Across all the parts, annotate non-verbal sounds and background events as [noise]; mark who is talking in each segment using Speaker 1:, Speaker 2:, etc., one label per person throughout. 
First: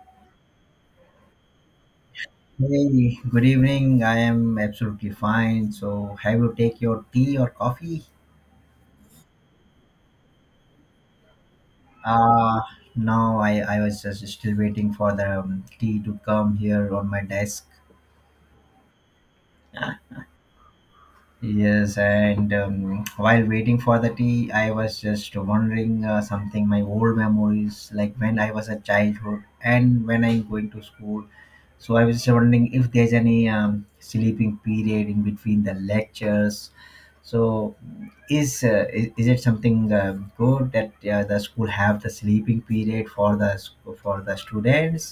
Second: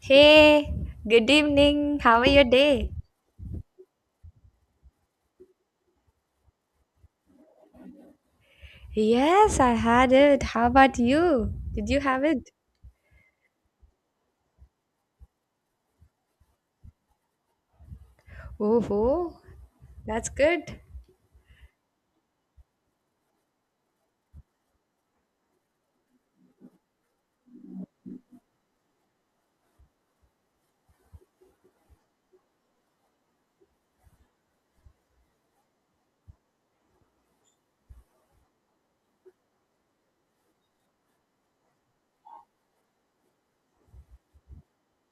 Speaker 1: Hey, good evening. How are your day?
Speaker 2: Hey, good evening. I am absolutely fine. So, have you take your tea or coffee?
Speaker 1: Yes, I had it. How about you? Did you have it?
Speaker 2: Uh, no, I was just still waiting for the tea to come here on my desk.
Speaker 1: Oh, that's good.
Speaker 2: Yes, and while waiting for the tea, I was just wondering something, my old memories, like when I was a childhood and when I'm going to school. So I was just wondering if there's any sleeping period in between the lectures. So is it something good that the school have the sleeping period for for the students.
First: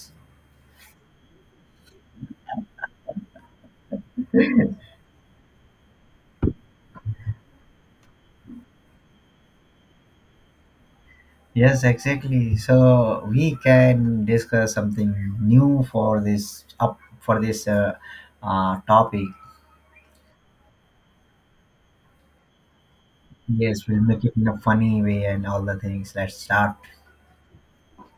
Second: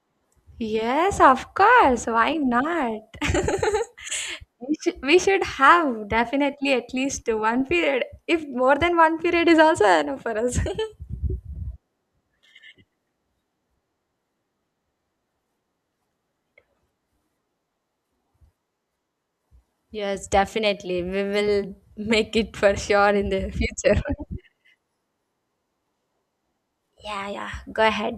Speaker 1: Yes, of course. Why not? [laughs] We should have definitely at least one period. If more than one period is also enough for us.
Speaker 2: Yes, exactly, so we can discuss something new for this topic.
Speaker 1: [laughs] Yes, definitely. We will make it for sure in the
Speaker 2: Yes, we'll
Speaker 1: future.
Speaker 2: make it in a funny way and all the things, let's start.
Speaker 1: [laughs] Yeah, yeah. Go ahead.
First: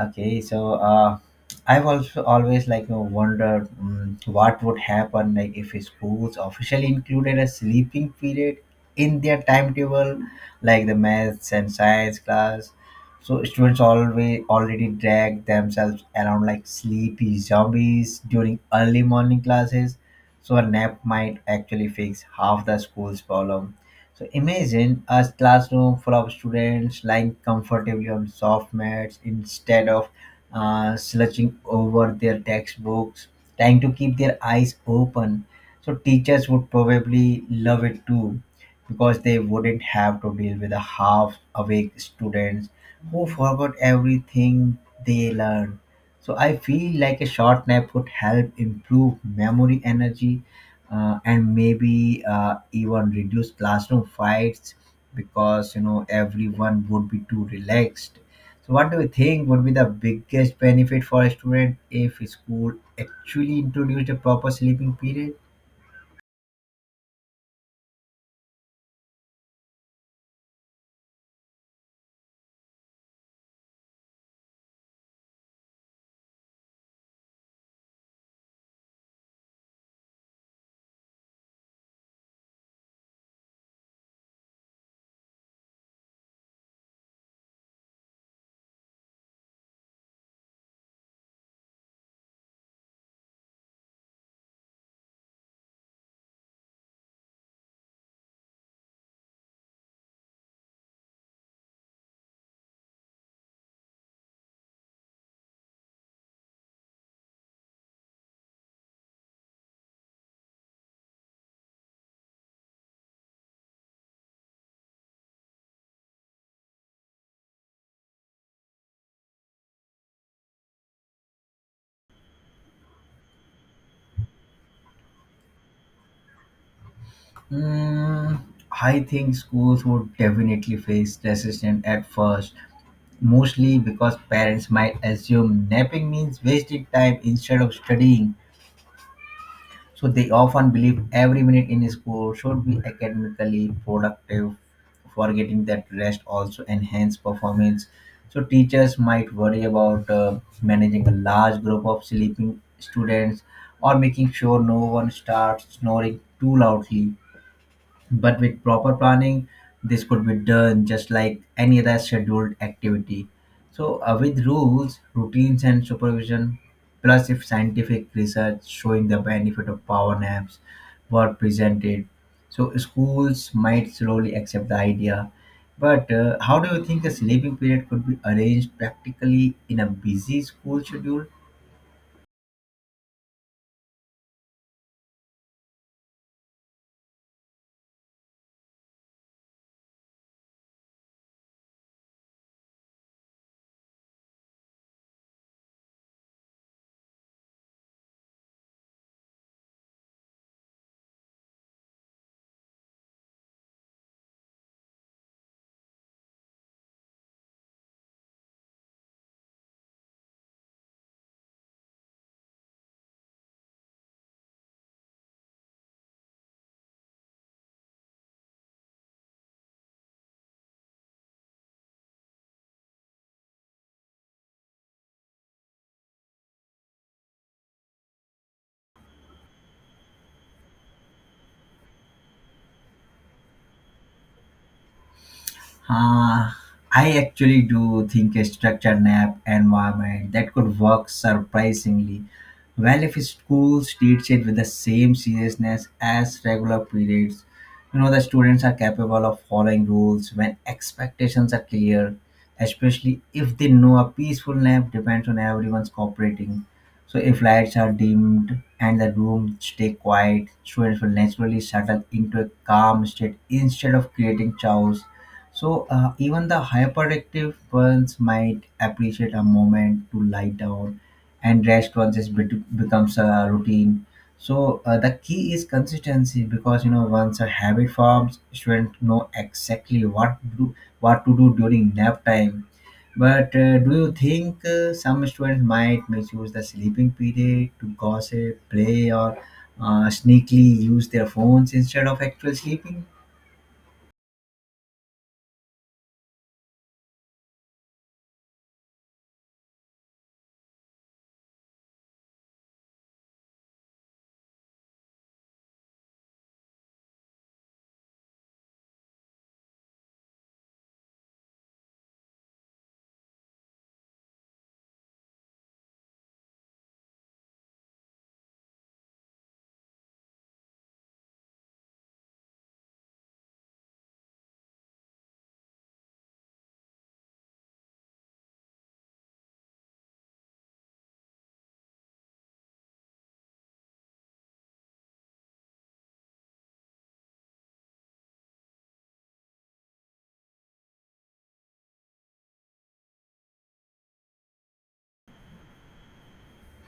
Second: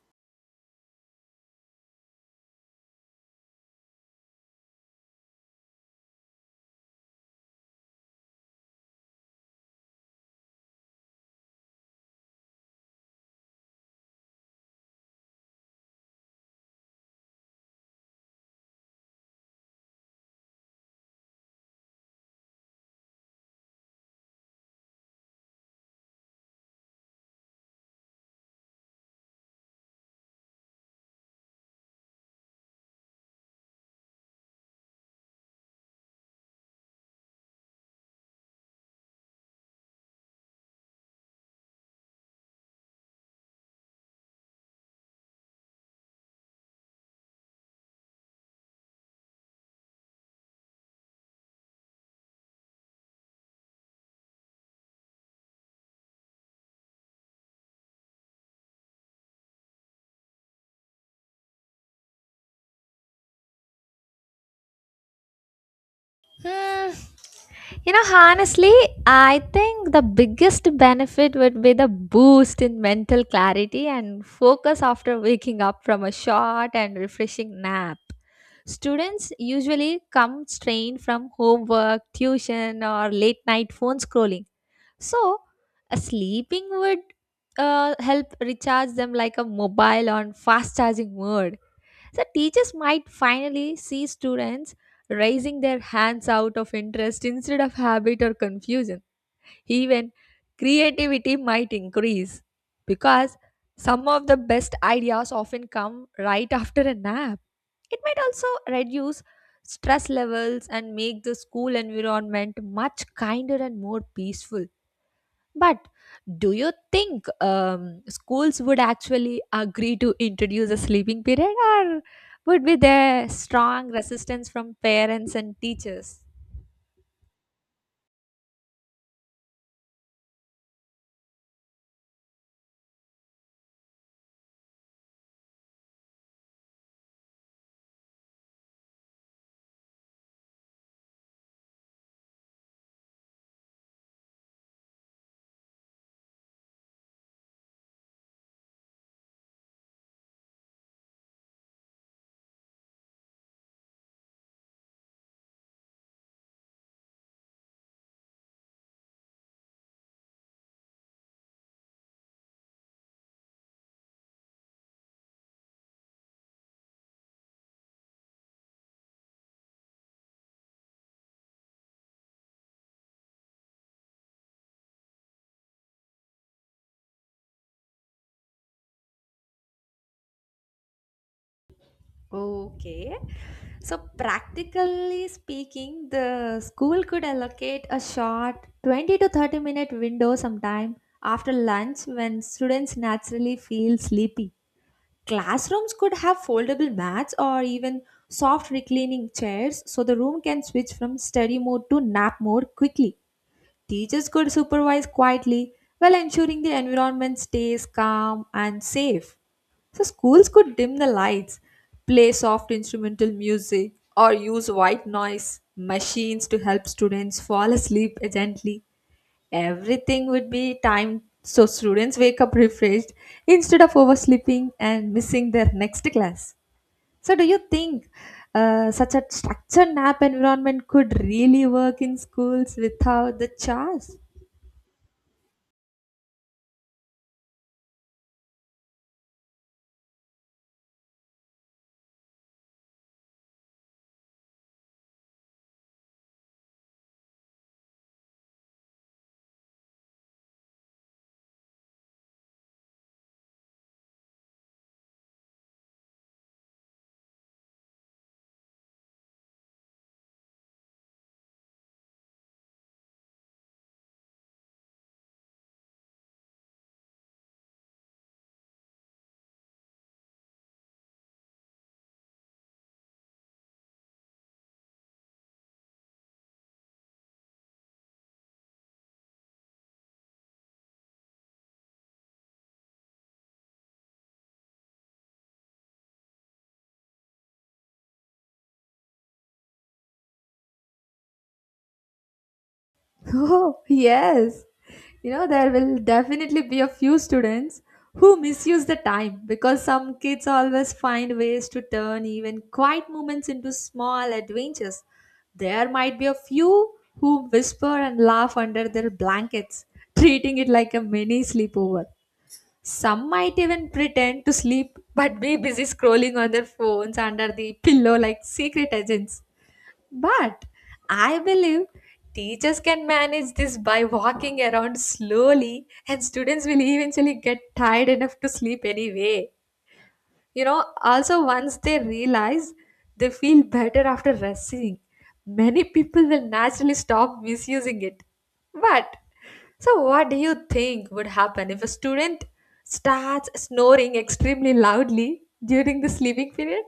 Speaker 2: Okay, so I've also always, like, you know, wondered what would happen, like if schools officially included a sleeping period in their timetable, like the maths and science class. So students always already drag themselves around like sleepy zombies during early morning classes. So a nap might actually fix half the school's problem. So imagine a classroom full of students lying comfortably on soft mats instead of slouching over their textbooks, trying to keep their eyes open. So teachers would probably love it too because they wouldn't have to deal with the half awake students who forgot everything they learned. So I feel like a short nap could help improve memory energy, and maybe even reduce classroom fights because, you know, everyone would be too relaxed. So what do you think would be the biggest benefit for a student if school actually introduced a proper sleeping period?
Speaker 1: Hmm. You know, honestly, I think the biggest benefit would be the boost in mental clarity and focus after waking up from a short and refreshing nap. Students usually come strained from homework, tuition, or late night phone scrolling. So, a sleeping would help recharge them like a mobile on fast charging mode. So teachers might finally see students raising their hands out of interest instead of habit or confusion. Even creativity might increase because some of the best ideas often come right after a nap. It might also reduce stress levels and make the school environment much kinder and more peaceful. But do you think schools would actually agree to introduce a sleeping period, or would be there strong resistance from parents and teachers?
Speaker 2: Mm, I think schools would definitely face resistance at first, mostly because parents might assume napping means wasting time instead of studying. So they often believe every minute in school should be academically productive, forgetting that rest also enhance performance. So teachers might worry about managing a large group of sleeping students or making sure no one starts snoring too loudly. But with proper planning, this could be done just like any other scheduled activity. So, with rules, routines, and supervision, plus if scientific research showing the benefit of power naps were presented, so schools might slowly accept the idea. But how do you think a sleeping period could be arranged practically in a busy school schedule?
Speaker 1: Okay. So, practically speaking, the school could allocate a short 20 to 30 minute window sometime after lunch when students naturally feel sleepy. Classrooms could have foldable mats or even soft reclining chairs so the room can switch from study mode to nap mode quickly. Teachers could supervise quietly while ensuring the environment stays calm and safe. So, schools could dim the lights, play soft instrumental music, or use white noise machines to help students fall asleep gently. Everything would be timed so students wake up refreshed instead of oversleeping and missing their next class. So, do you think such a structured nap environment could really work in schools without the chores?
Speaker 2: Uh, I actually do think a structured nap environment that could work surprisingly well if schools teach it with the same seriousness as regular periods. You know, the students are capable of following rules when expectations are clear, especially if they know a peaceful nap depends on everyone's cooperating. So, if lights are dimmed and the room stay quiet, students will naturally settle into a calm state instead of creating chaos. So even the hyperactive ones might appreciate a moment to lie down, and rest once becomes a routine. So, the key is consistency because, you know, once a habit forms, students know exactly what to do during nap time. But do you think some students might misuse the sleeping period to gossip, play, or sneakily use their phones instead of actual sleeping?
Speaker 1: [laughs] Oh, yes. You know, there will definitely be a few students who misuse the time because some kids always find ways to turn even quiet moments into small adventures. There might be a few who whisper and laugh under their blankets, treating it like a mini sleepover. Some might even pretend to sleep but be busy scrolling on their phones under the pillow like secret agents. But I believe teachers can manage this by walking around slowly, and students will eventually get tired enough to sleep anyway. You know, also, once they realize they feel better after resting, many people will naturally stop misusing it. But, so what do you think would happen if a student starts snoring extremely loudly during the sleeping period?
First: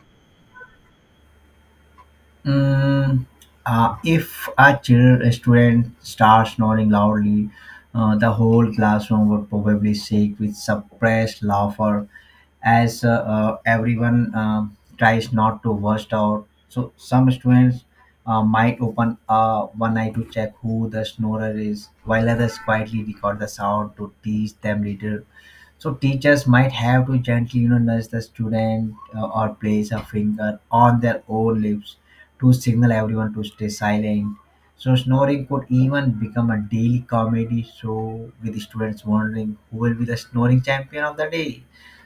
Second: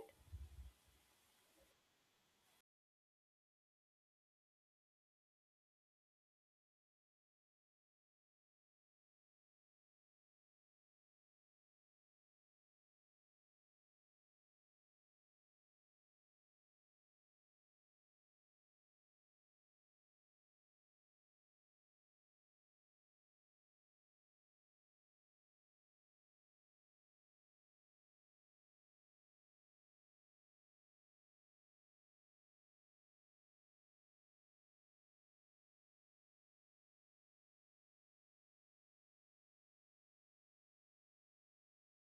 Speaker 2: Mm, if a children student starts snoring loudly, the whole classroom would probably shake with suppressed laughter as everyone tries not to burst out. So some students might open one eye to check who the snorer is, while others quietly record the sound to teach them later. So teachers might have to gently, you know, nudge the student, or place a finger on their own lips to signal everyone to stay silent. So snoring could even become a daily comedy show with the students wondering who will be the snoring champion of the day.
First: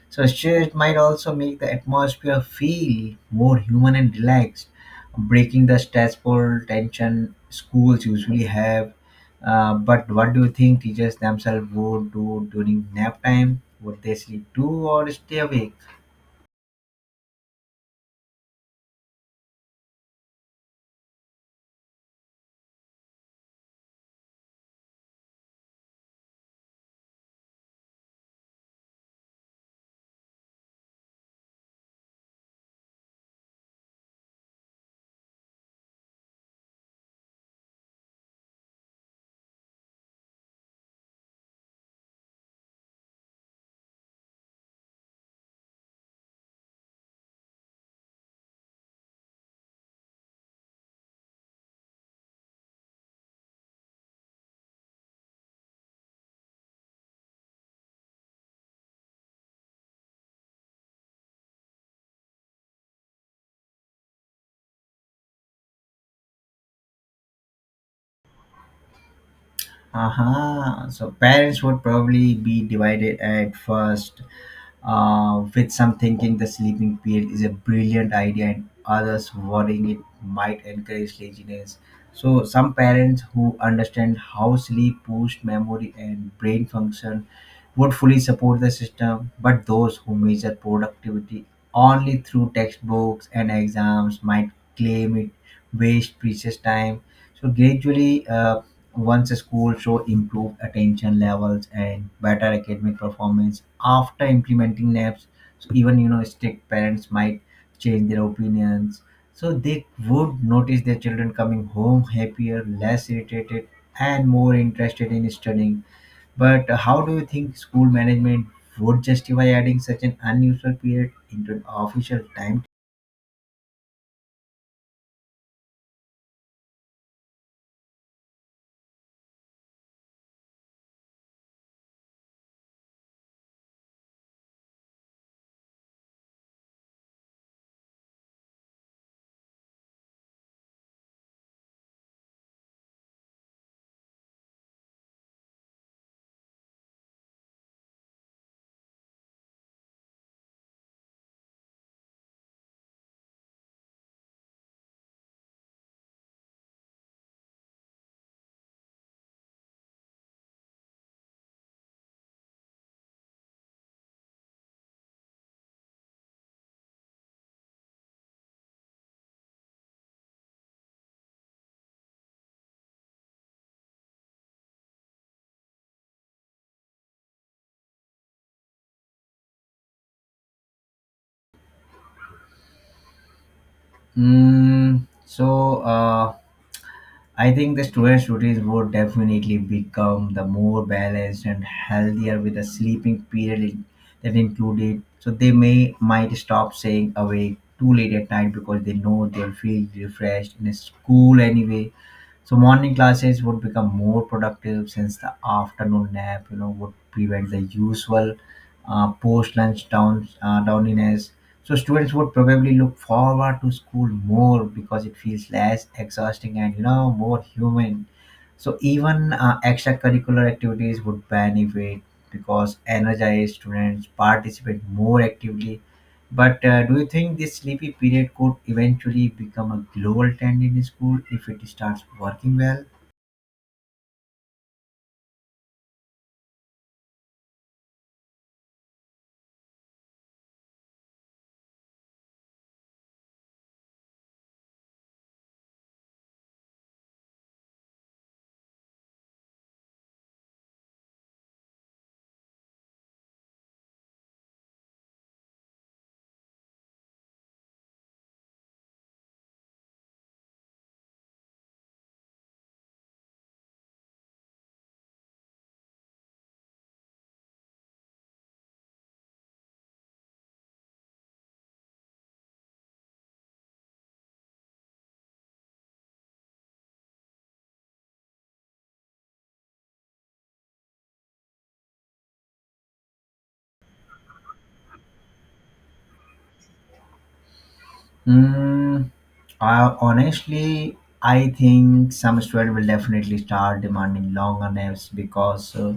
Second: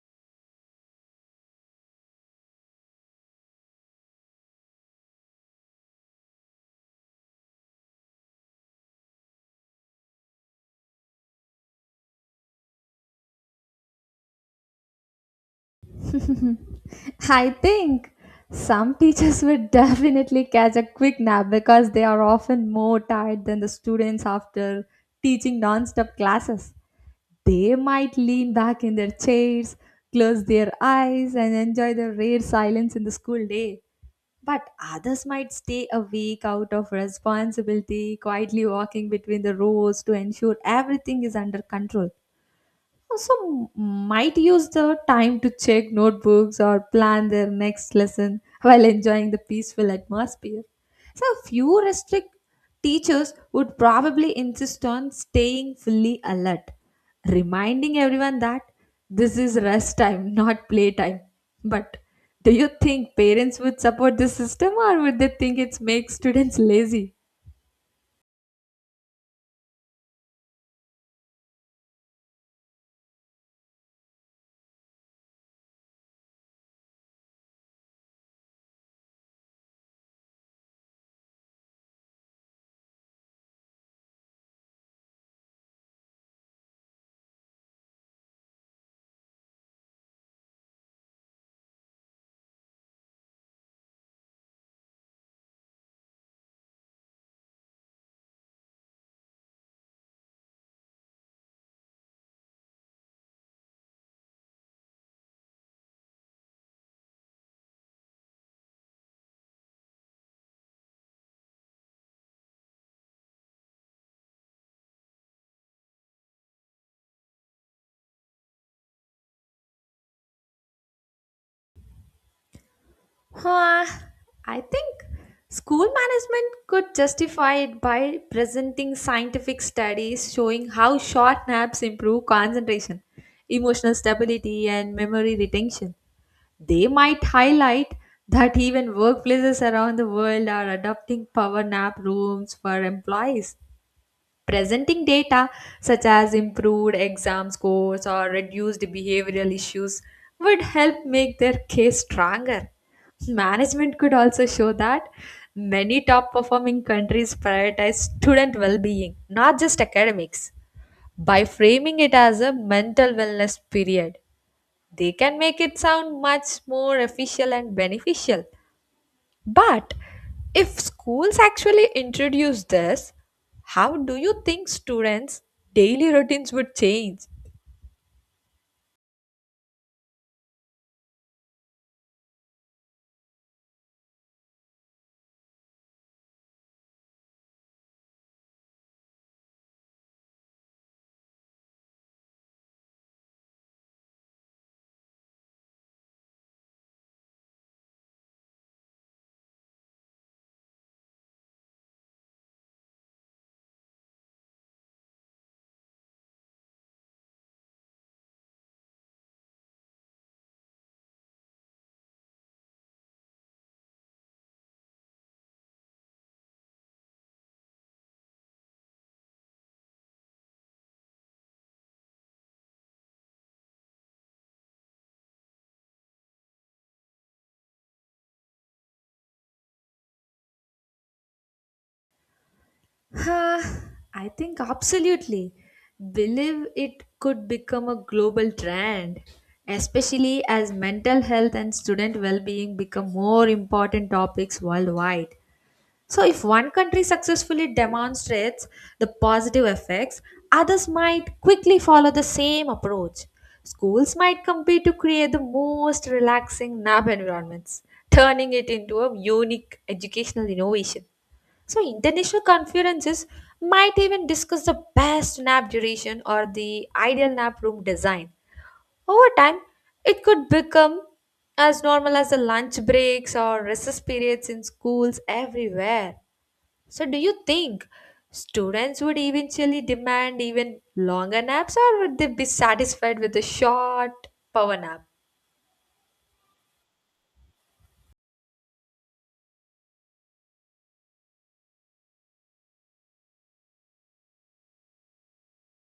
Speaker 2: So shares might also make the atmosphere feel more human and relaxed, breaking the stressful tension schools usually have. But what do you think teachers themselves would do during nap time? Would they sleep too or stay awake?
Speaker 1: [laughs] I think some teachers [laughs] would definitely catch a quick nap because they are often more tired than the students after teaching non-stop classes. They might lean back in their chairs, close their eyes, and enjoy the rare silence in the school day. But others might stay awake out of responsibility, quietly walking between the rows to ensure everything is under control. Also might use the time to check notebooks or plan their next lesson while enjoying the peaceful atmosphere. So, few restrict teachers would probably insist on staying fully alert, reminding everyone that this is rest time, not play time. But do you think parents would support this system or would they think it makes students lazy?
Speaker 2: Aha. So parents would probably be divided at first, with some thinking the sleeping period is a brilliant idea, and others worrying it might encourage laziness. So some parents who understand how sleep boosts memory and brain function would fully support the system, but those who measure productivity only through textbooks and exams might claim it waste precious time. So gradually, once schools show improved attention levels and better academic performance after implementing naps, so even, you know, strict parents might change their opinions. So they would notice their children coming home happier, less irritated, and more interested in studying. But how do you think school management would justify adding such an unusual period into an official time?
Speaker 1: Huh, I think school management could justify it by presenting scientific studies showing how short naps improve concentration, emotional stability, and memory retention. They might highlight that even workplaces around the world are adopting power nap rooms for employees. Presenting data such as improved exam scores or reduced behavioral issues would help make their case stronger. Management could also show that many top performing countries prioritize student well being, not just academics. By framing it as a mental wellness period, they can make it sound much more official and beneficial. But if schools actually introduce this, how do you think students' daily routines would change?
Speaker 2: So, I think the students' routines would definitely become the more balanced and healthier with a sleeping period that included. So they may might stop staying awake too late at night because they know they'll feel refreshed in school anyway. So morning classes would become more productive since the afternoon nap, you know, would prevent the usual post lunch downiness. So students would probably look forward to school more because it feels less exhausting and, you know, more human. So even extracurricular activities would benefit because energized students participate more actively. But do you think this sleepy period could eventually become a global trend in school if it starts working well?
Speaker 1: Huh, I think absolutely. Believe it could become a global trend, especially as mental health and student well being become more important topics worldwide. So, if one country successfully demonstrates the positive effects, others might quickly follow the same approach. Schools might compete to create the most relaxing lab environments, turning it into a unique educational innovation. So, international conferences might even discuss the best nap duration or the ideal nap room design. Over time, it could become as normal as the lunch breaks or recess periods in schools everywhere. So, do you think students would eventually demand even longer naps, or would they be satisfied with a short power nap?
Speaker 2: Mm, Honestly, I think some students will definitely start demanding longer naps because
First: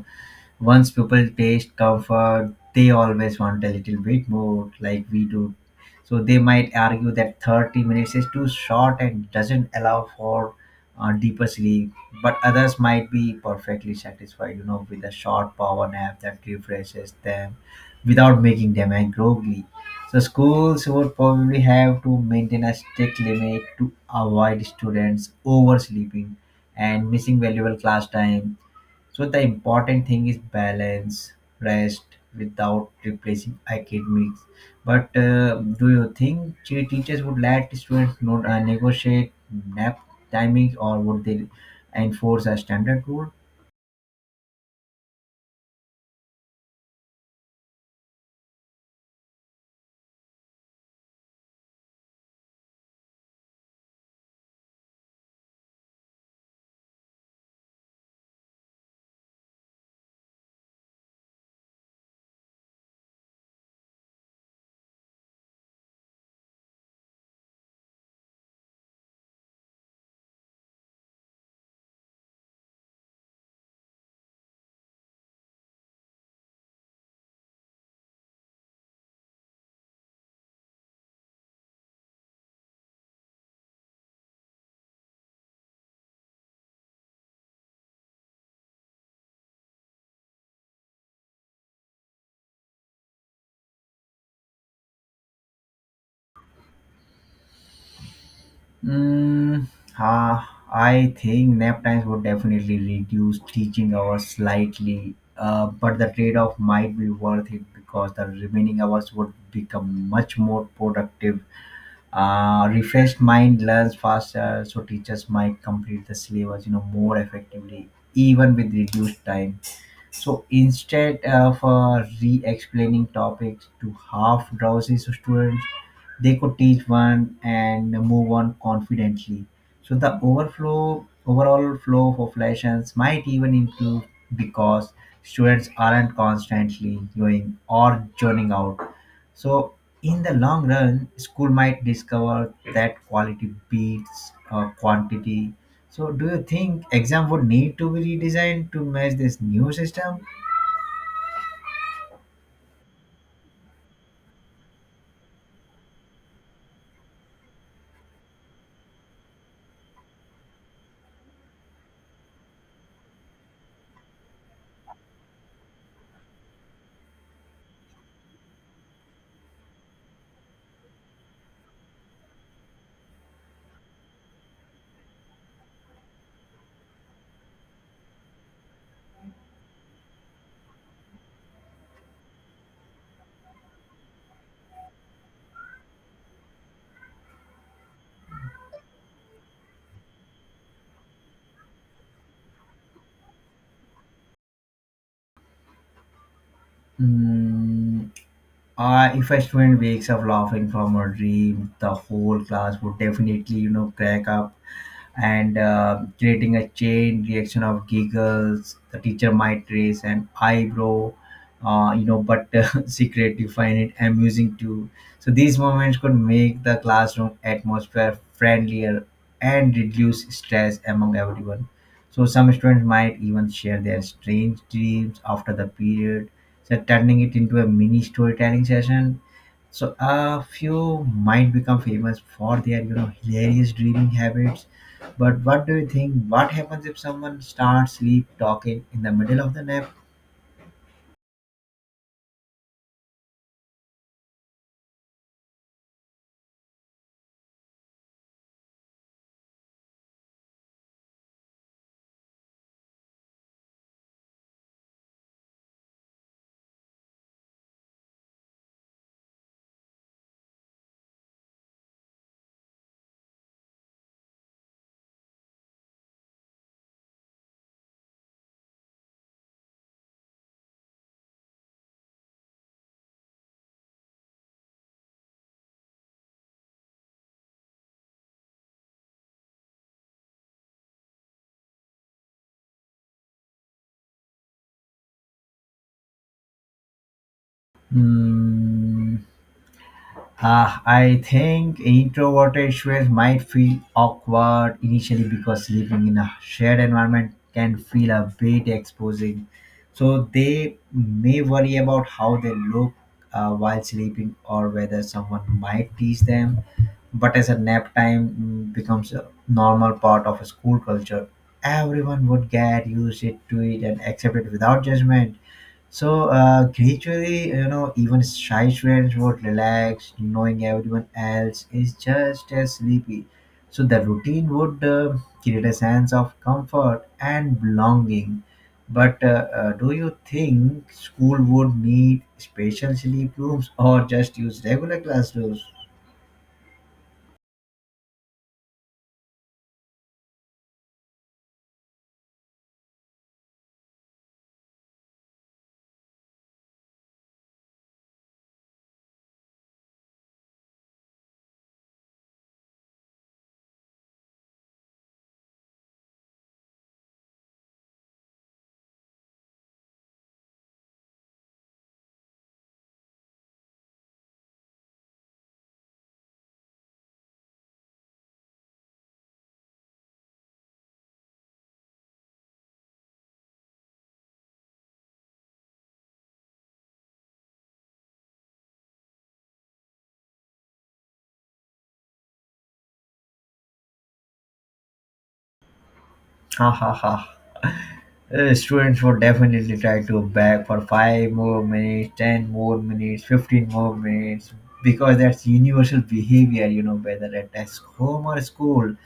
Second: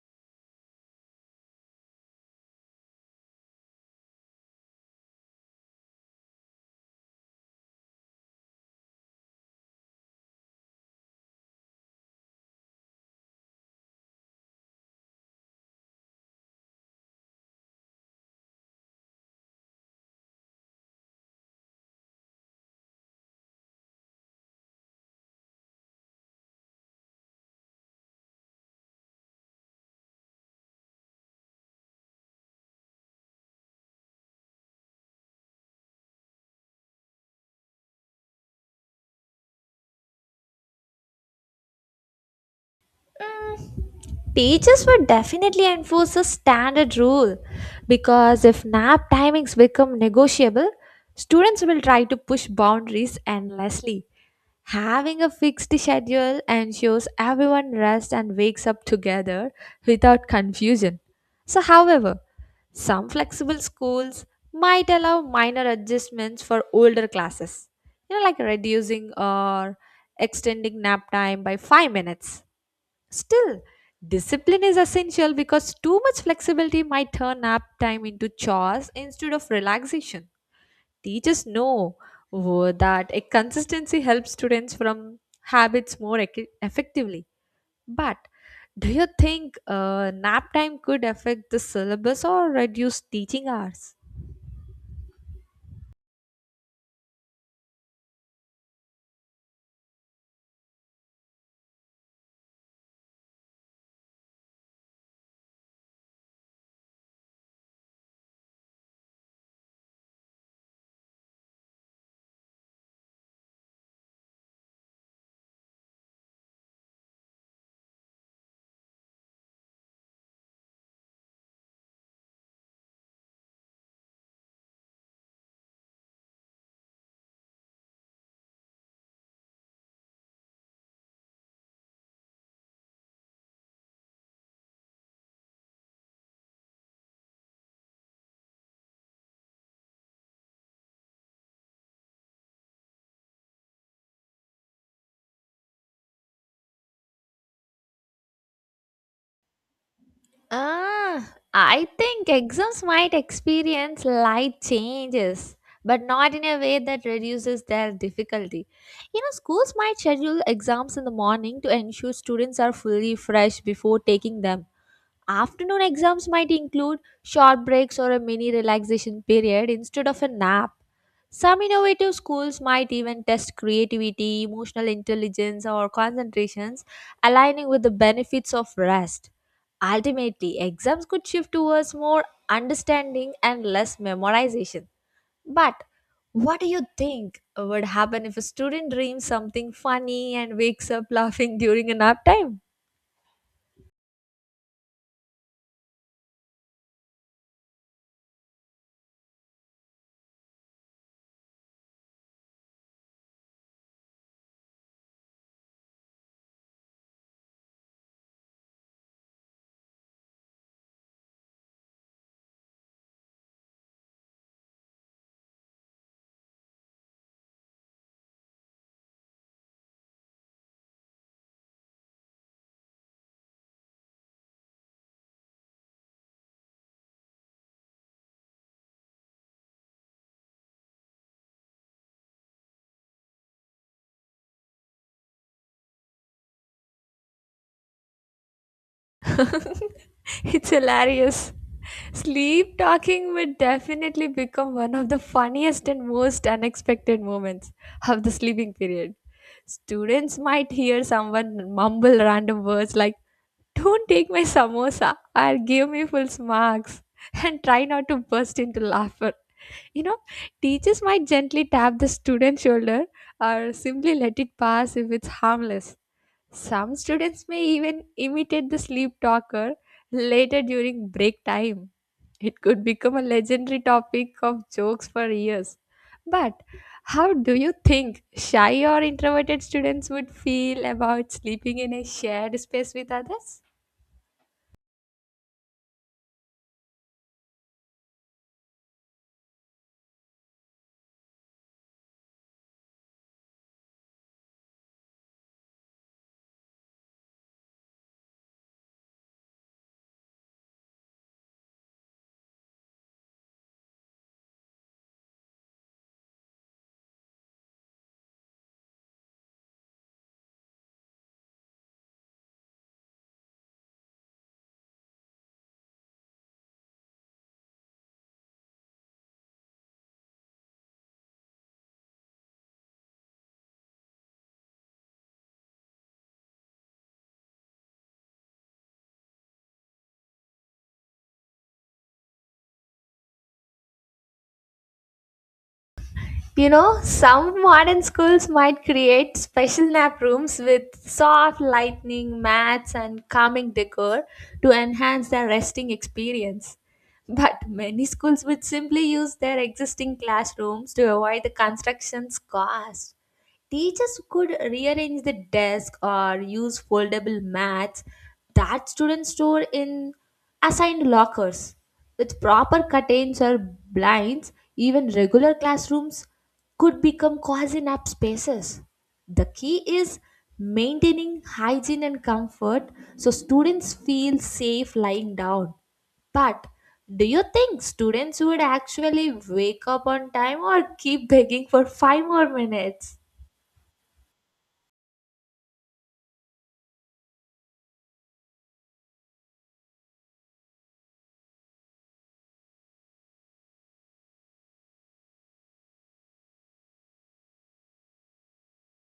Speaker 2: once people taste comfort, they always want a little bit more, like we do. So they might argue that 30 minutes is too short and doesn't allow for deeper sleep. But others might be perfectly satisfied, you know, with a short power nap that refreshes them without making them groggy. So schools would probably have to maintain a strict limit to avoid students oversleeping and missing valuable class time, so the important thing is balance, rest without replacing academics. But do you think teachers would let students not negotiate nap timings, or would they enforce a standard rule?
Speaker 1: Teachers would definitely enforce a standard rule because if nap timings become negotiable, students will try to push boundaries endlessly. Having a fixed schedule ensures everyone rests and wakes up together without confusion. So, however, some flexible schools might allow minor adjustments for older classes, you know, like reducing or extending nap time by 5 minutes. Still, discipline is essential because too much flexibility might turn nap time into chores instead of relaxation. Teachers know that a consistency helps students from habits more effectively. But do you think nap time could affect the syllabus or reduce teaching hours?
Speaker 2: Mm, uh, I think nap times would definitely reduce teaching hours slightly, but the trade off might be worth it because the remaining hours would become much more productive. Refreshed mind learns faster, so teachers might complete the syllabus, you know, more effectively even with reduced time. So instead of re-explaining topics to half drowsy students, they could teach one and move on confidently. So the overall flow of lessons might even improve because students aren't constantly going or joining out. So in the long run, school might discover that quality beats quantity. So, do you think exam would need to be redesigned to match this new system?
Speaker 1: Ah, I think exams might experience light changes, but not in a way that reduces their difficulty. You know, schools might schedule exams in the morning to ensure students are fully fresh before taking them. Afternoon exams might include short breaks or a mini relaxation period instead of a nap. Some innovative schools might even test creativity, emotional intelligence, or concentrations, aligning with the benefits of rest. Ultimately, exams could shift towards more understanding and less memorization. But what do you think would happen if a student dreams something funny and wakes up [laughs] laughing during a nap time?
Speaker 2: Mm, if a student wakes up laughing from a dream, the whole class would definitely, you know, crack up, and creating a chain reaction of giggles. The teacher might raise an eyebrow, you know, but [laughs] secretly find it amusing too. So these moments could make the classroom atmosphere friendlier and reduce stress among everyone. So some students might even share their strange dreams after the period, so turning it into a mini storytelling session. So a few might become famous for their, you know, hilarious dreaming habits. But what do you think? What happens if someone starts sleep talking in the middle of the
Speaker 1: [laughs]
Speaker 2: nap?
Speaker 1: It's hilarious. Sleep talking would definitely become one of the funniest and most unexpected moments of the sleeping period. Students might hear someone mumble random words like "Don't take my samosa" or "give me full marks" and try not to burst into laughter. You know, teachers might gently tap the student's shoulder or simply let it pass if it's harmless. Some students may even imitate the sleep talker later during break time. It could become a legendary topic of jokes for years. But how do you think shy or introverted students would feel about sleeping in a shared space with others?
Speaker 2: Hmm. I think introverted students might feel awkward initially because sleeping in a shared environment can feel a bit exposing. So they may worry about how they look while sleeping or whether someone might tease them. But as a nap time becomes a normal part of a school culture, everyone would get used it to it and accept it without judgment. So, gradually, you know, even shy students would relax, knowing everyone else is just as sleepy. So the routine would create a sense of comfort and belonging. But do you think school would need special sleep rooms or just use regular classrooms?
Speaker 1: You know, some modern schools might create special nap rooms with soft lighting, mats, and calming decor to enhance their resting experience. But many schools would simply use their existing classrooms to avoid the construction's cost. Teachers could rearrange the desk or use foldable mats that students store in assigned lockers. With proper curtains or blinds, even regular classrooms could become cozy nap spaces. The key is maintaining hygiene and comfort so students feel safe lying down. But do you think students would actually wake up on time or keep begging for five more minutes?
Speaker 2: Ha ha ha. Students would definitely try to bag for 5 more minutes, 10 more minutes, 15 more minutes, because that's universal behavior, you know, whether at desk, home, or school.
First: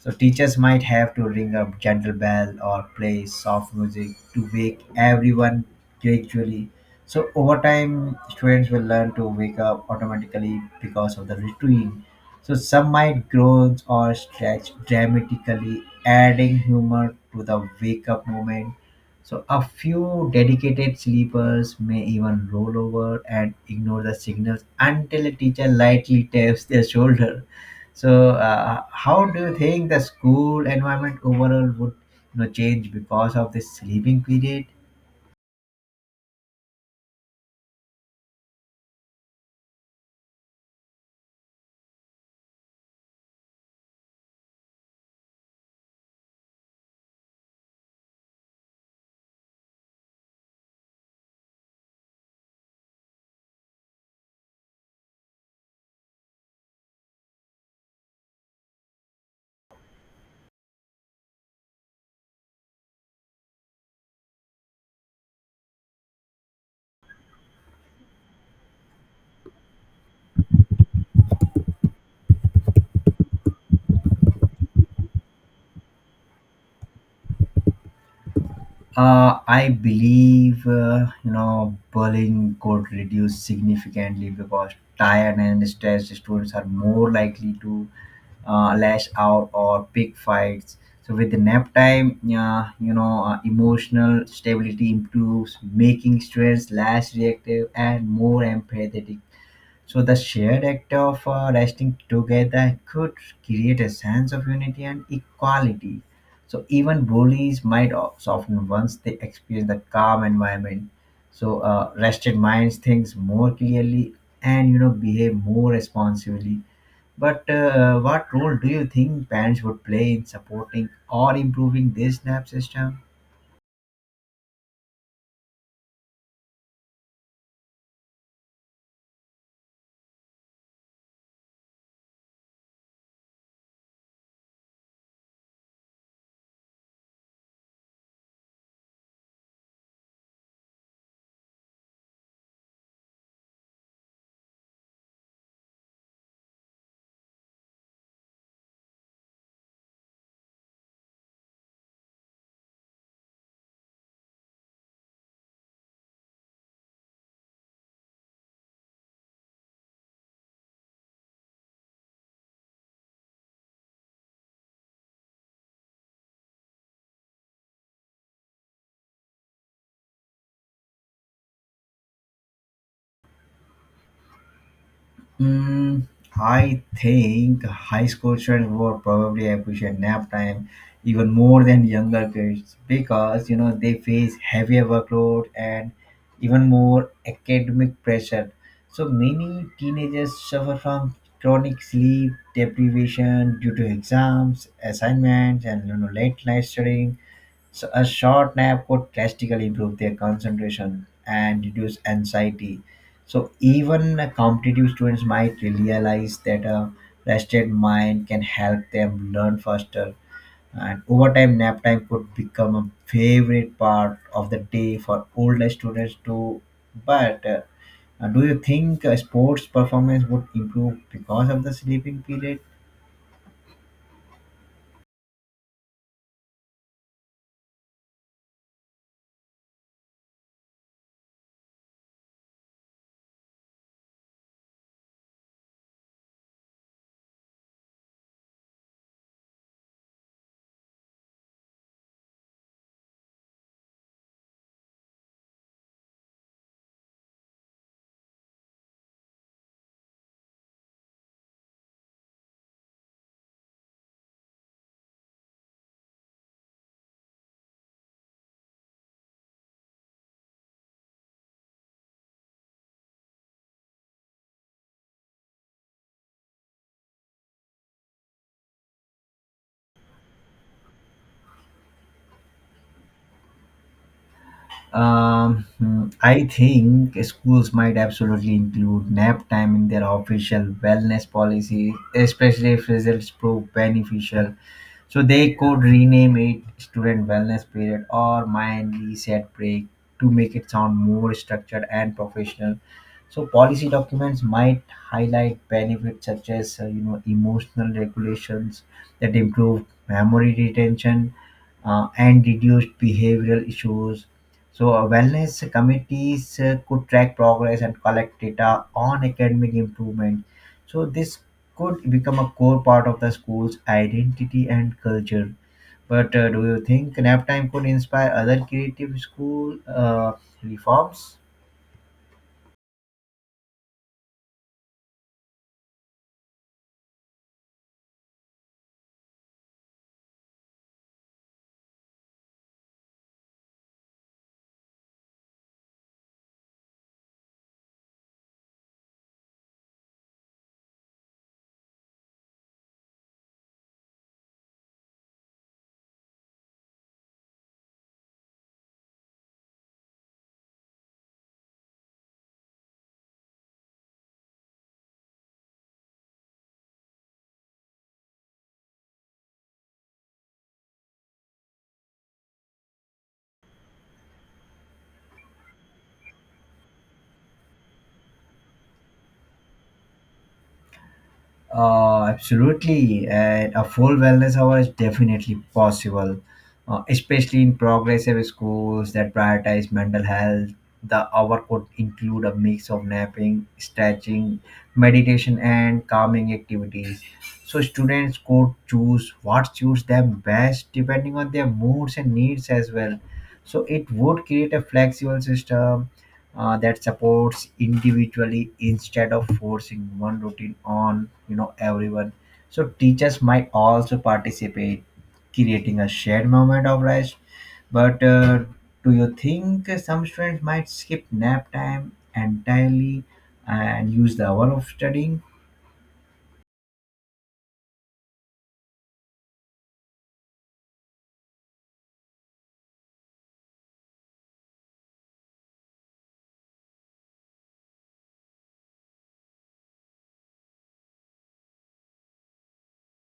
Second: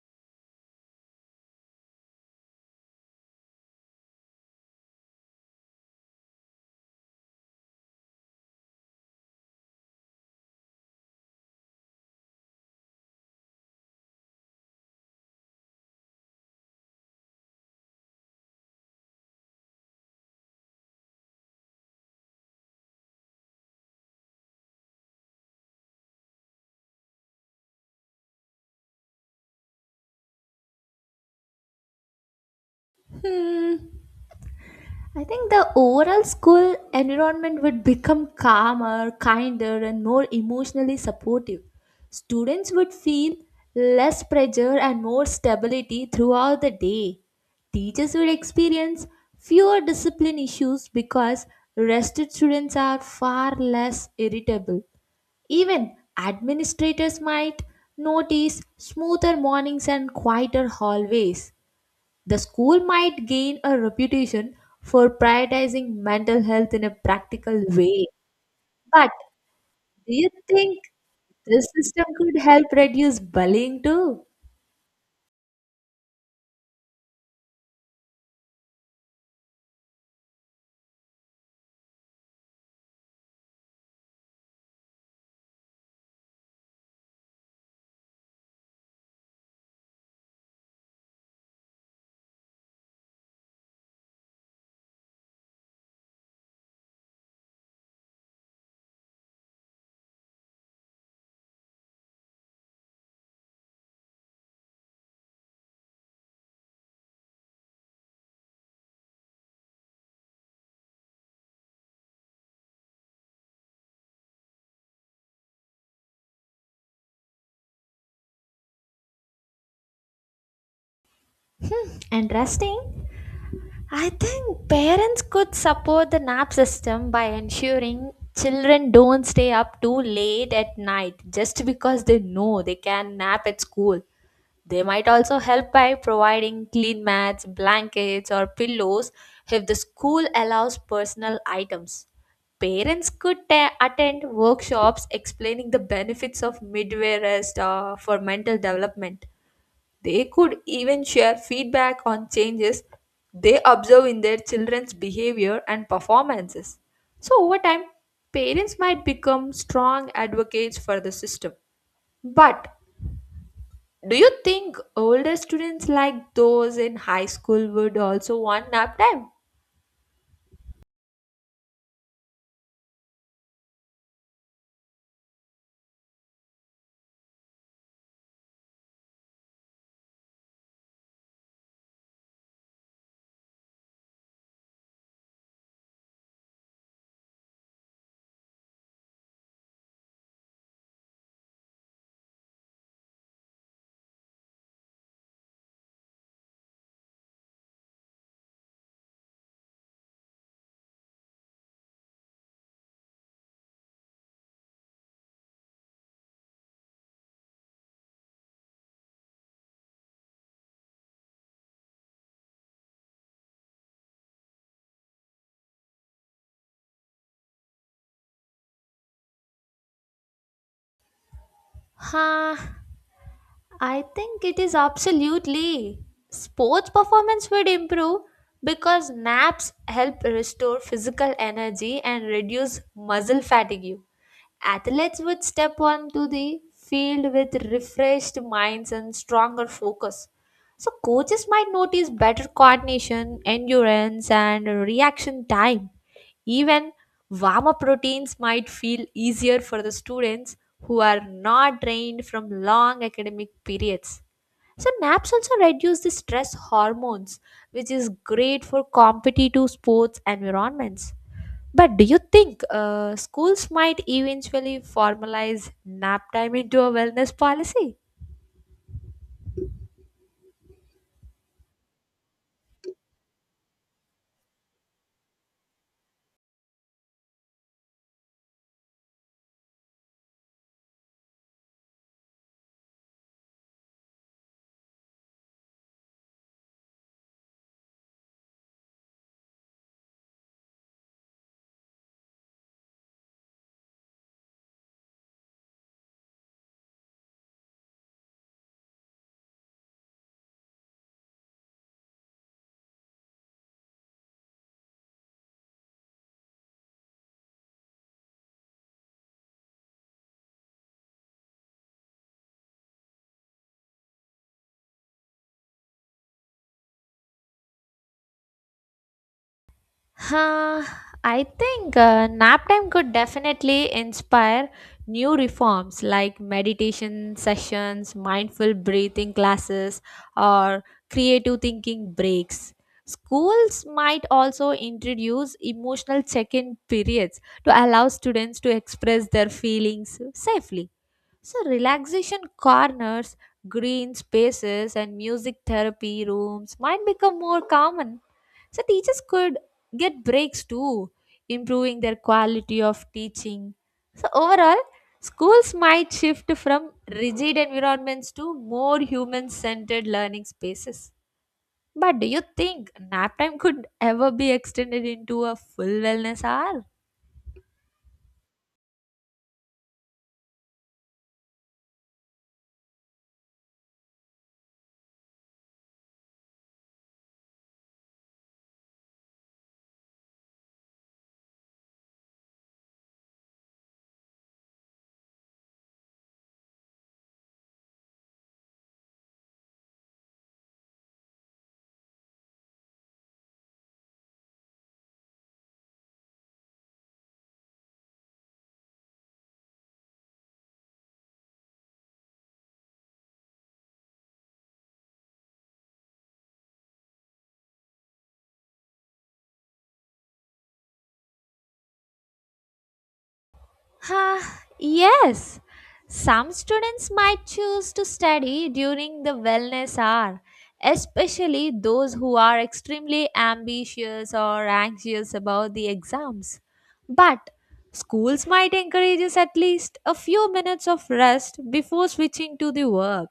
Speaker 2: So teachers might have to ring a gentle bell or play soft music to wake everyone gradually. So over time, students will learn to wake up automatically because of the routine. So some might groan or stretch dramatically, adding humor to the wake up moment. So a few dedicated sleepers may even roll over and ignore the signals until a teacher lightly taps their shoulder. So, how do you think the school environment overall would, you know, change because of
Speaker 1: Hmm.
Speaker 2: this sleeping period?
Speaker 1: I think the overall school environment would become calmer, kinder, and more emotionally supportive. Students would feel less pressure and more stability throughout the day. Teachers would experience fewer discipline issues because rested students are far less irritable. Even administrators might notice smoother mornings and quieter hallways. The school might gain a reputation for prioritizing mental health in a practical way. But do you think this system could help reduce bullying too?
Speaker 2: I believe bullying could reduce significantly because tired and stressed students are more likely to lash out or pick fights. So with the nap time, emotional stability improves, making students less reactive and more empathetic. So the shared act of resting together could create a sense of unity and equality. So even bullies might soften once they experience the calm environment. So rested minds thinks more clearly and behave more responsibly. But what role do you think parents would play in supporting or improving
Speaker 1: Hmm,
Speaker 2: this nap
Speaker 1: interesting.
Speaker 2: system?
Speaker 1: I think parents could support the nap system by ensuring children don't stay up too late at night just because they know they can nap at school. They might also help by providing clean mats, blankets, or pillows if the school allows personal items. Parents could attend workshops explaining the benefits of midway rest for mental development. They could even share feedback on changes they observe in their children's behavior and performances. So, over time, parents might become strong advocates for the system. But do you think older students like those in high school would also want nap time?
Speaker 2: Mm, I think high school children would probably appreciate nap time even more than younger kids because they face heavier workload and even more academic pressure. So many teenagers suffer from chronic sleep deprivation due to exams, assignments, and late night studying, so a short nap could drastically improve their concentration and reduce anxiety. So even competitive students might realize that a rested mind can help them learn faster. And over time, nap time could become a favorite part of the day for older students too. But do you think sports performance would improve because of the sleeping
Speaker 1: Huh,
Speaker 2: period?
Speaker 1: I think it is absolutely. Sports performance would improve because naps help restore physical energy and reduce muscle fatigue. Athletes would step onto the field with refreshed minds and stronger focus. So, coaches might notice better coordination, endurance, and reaction time. Even warm up routines might feel easier for the students who are not drained from long academic periods. So naps also reduce the stress hormones, which is great for competitive sports environments. But do you think schools might eventually formalize nap time into a wellness policy?
Speaker 2: I think schools might absolutely include nap time in their official wellness policy, especially if results prove beneficial. So they could rename it student wellness period or mind reset break to make it sound more structured and professional. So policy documents might highlight benefits such as emotional regulations that improve memory retention and reduced behavioral issues. So wellness committees could track progress and collect data on academic improvement, so this could become a core part of the school's identity and culture. But do you think nap time could inspire other creative school
Speaker 1: Huh,
Speaker 2: reforms?
Speaker 1: I think nap time could definitely inspire new reforms like meditation sessions, mindful breathing classes, or creative thinking breaks. Schools might also introduce emotional check in periods to allow students to express their feelings safely. So, relaxation corners, green spaces, and music therapy rooms might become more common. So teachers could get breaks too, improving their quality of teaching. So overall, schools might shift from rigid environments to more human-centered learning spaces. But do you think nap time could ever be extended into a full wellness hour?
Speaker 2: Absolutely. And a full wellness hour is definitely possible, especially in progressive schools that prioritize mental health. The hour could include a mix of napping, stretching, meditation, and calming activities. So students could choose what suits them best depending on their moods and needs as well. So it would create a flexible system that supports individually instead of forcing one routine on everyone. So teachers might also participate, creating a shared moment of rest. But do you think some students might skip nap time entirely and use
Speaker 1: Huh,
Speaker 2: the hour of studying?
Speaker 1: yes. Some students might choose to study during the wellness hour, especially those who are extremely ambitious or anxious about the exams. But schools might encourage us at least a few minutes of rest before switching to the work.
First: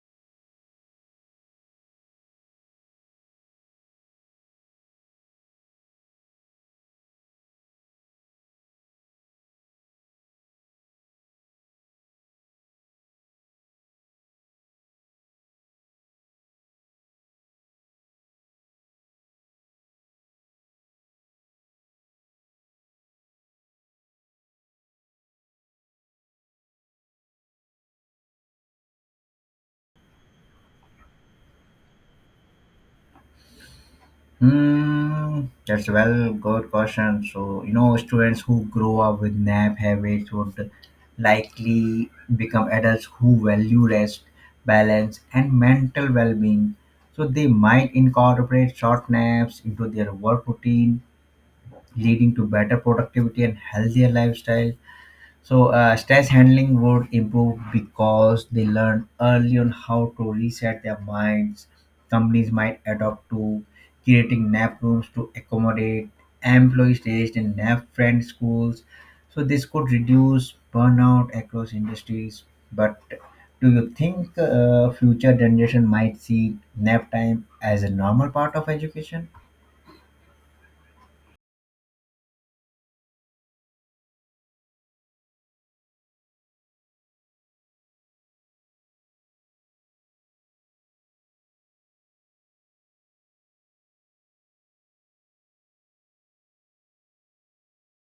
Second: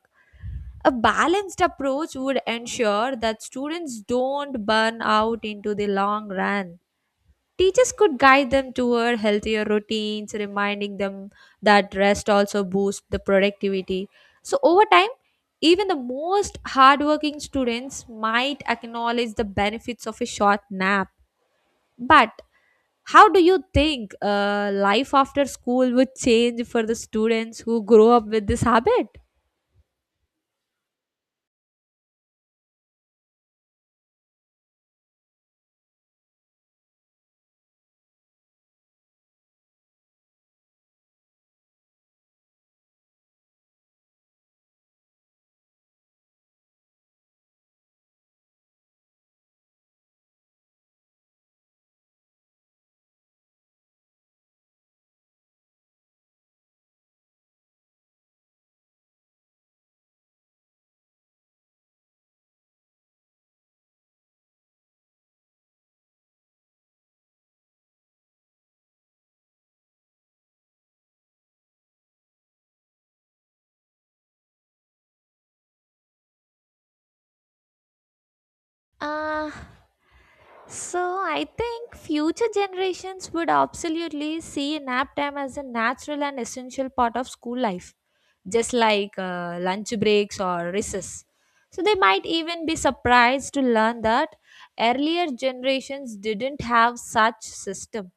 Speaker 1: A balanced approach would ensure that students don't burn out into the long run. Teachers could guide them toward healthier routines, reminding them that rest also boosts the productivity. So, over time, even the most hardworking students might acknowledge the benefits of a short nap. But how do you think life after school would change for the students who grow up with this habit?
Speaker 2: Hmm, that's a well good question. So students who grow up with nap habits would likely become adults who value rest, balance, and mental well being. So they might incorporate short naps into their work routine, leading to better productivity and healthier lifestyle. So stress handling would improve because they learn early on how to reset their minds. Companies might adopt to creating nap rooms to accommodate employees staged in nap friend schools. So this could reduce burnout across industries. But do you think future generation might see nap time as a normal part of education?
Speaker 1: Uh, So I think future generations would absolutely see nap time as a natural and essential part of school life, just like lunch breaks or recess. So they might even be surprised to learn that earlier generations didn't have such system.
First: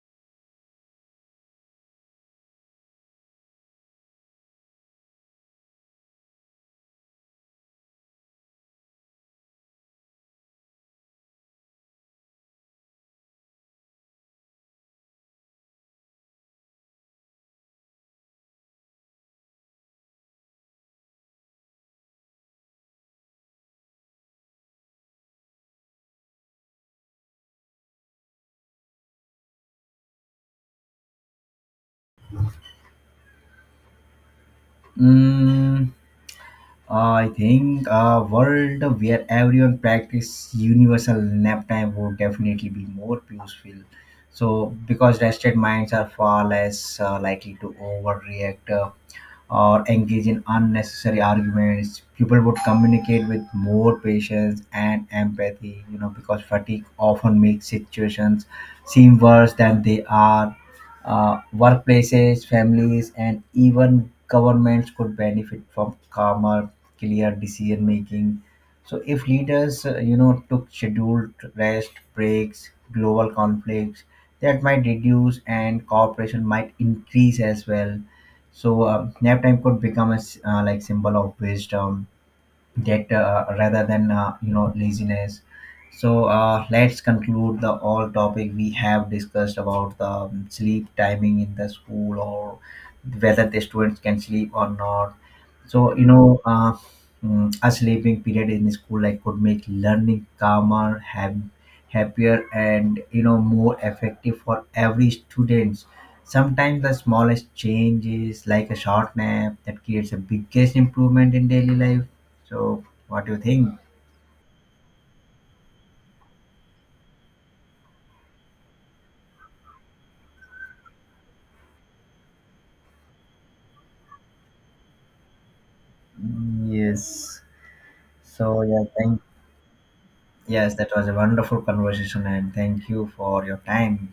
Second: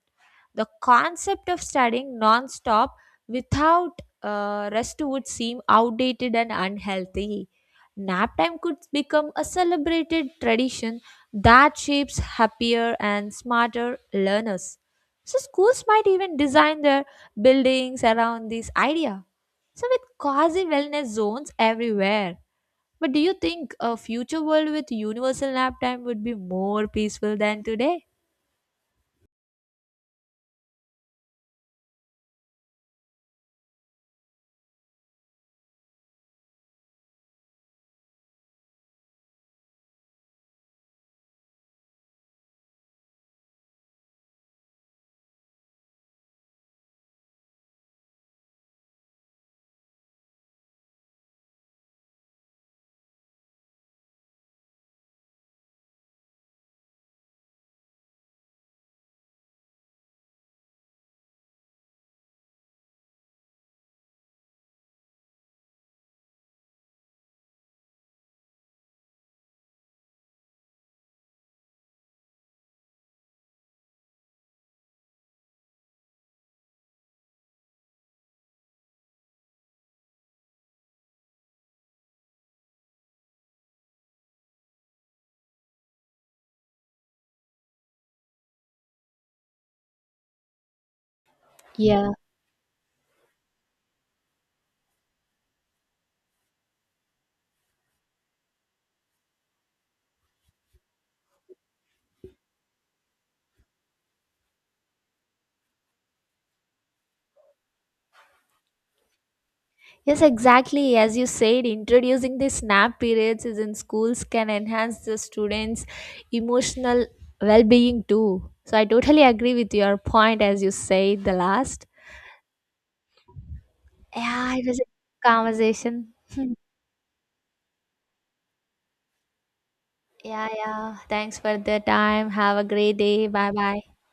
Speaker 1: The concept of studying non-stop without rest would seem outdated and unhealthy. Nap time could become a celebrated tradition that shapes happier and smarter learners. So schools might even design their buildings around this idea. So with quasi wellness zones everywhere. But do you think a future world with universal nap time would be more peaceful than today?
Speaker 2: Mm, I think a world where everyone practice universal nap time would definitely be more peaceful. So, because rested minds are far less likely to overreact or engage in unnecessary arguments, people would communicate with more patience and empathy. You know, because fatigue often makes situations seem worse than they are. Workplaces, families, and even governments could benefit from calmer, clear decision making. So if leaders, took scheduled rest, breaks, global conflicts, that might reduce and cooperation might increase as well. So nap time could become a like symbol of wisdom get rather than laziness. So let's conclude the all topic we have discussed about the sleep timing in the
Speaker 1: Yeah,
Speaker 2: school, or whether the students can sleep or not. So a sleeping period in school like could make learning calmer, have happier and more effective for every students. Sometimes the smallest changes like a short nap that creates a
Speaker 1: Yes,
Speaker 2: biggest
Speaker 1: exactly. As you
Speaker 2: improvement in
Speaker 1: said,
Speaker 2: daily life.
Speaker 1: introducing the
Speaker 2: So,
Speaker 1: SNAP
Speaker 2: what do you
Speaker 1: periods is in
Speaker 2: think?
Speaker 1: schools can enhance the students' emotional well being too. So I totally agree with your point as you said the last. Yeah, it was a conversation. [laughs]
Speaker 2: Yes. So, yeah, thank—
Speaker 1: Yeah,
Speaker 2: yes, that
Speaker 1: yeah.
Speaker 2: was a
Speaker 1: Thanks for
Speaker 2: wonderful
Speaker 1: the
Speaker 2: conversation,
Speaker 1: time.
Speaker 2: and
Speaker 1: Have a
Speaker 2: thank
Speaker 1: great
Speaker 2: you
Speaker 1: day.
Speaker 2: for
Speaker 1: Bye
Speaker 2: your
Speaker 1: bye.
Speaker 2: time.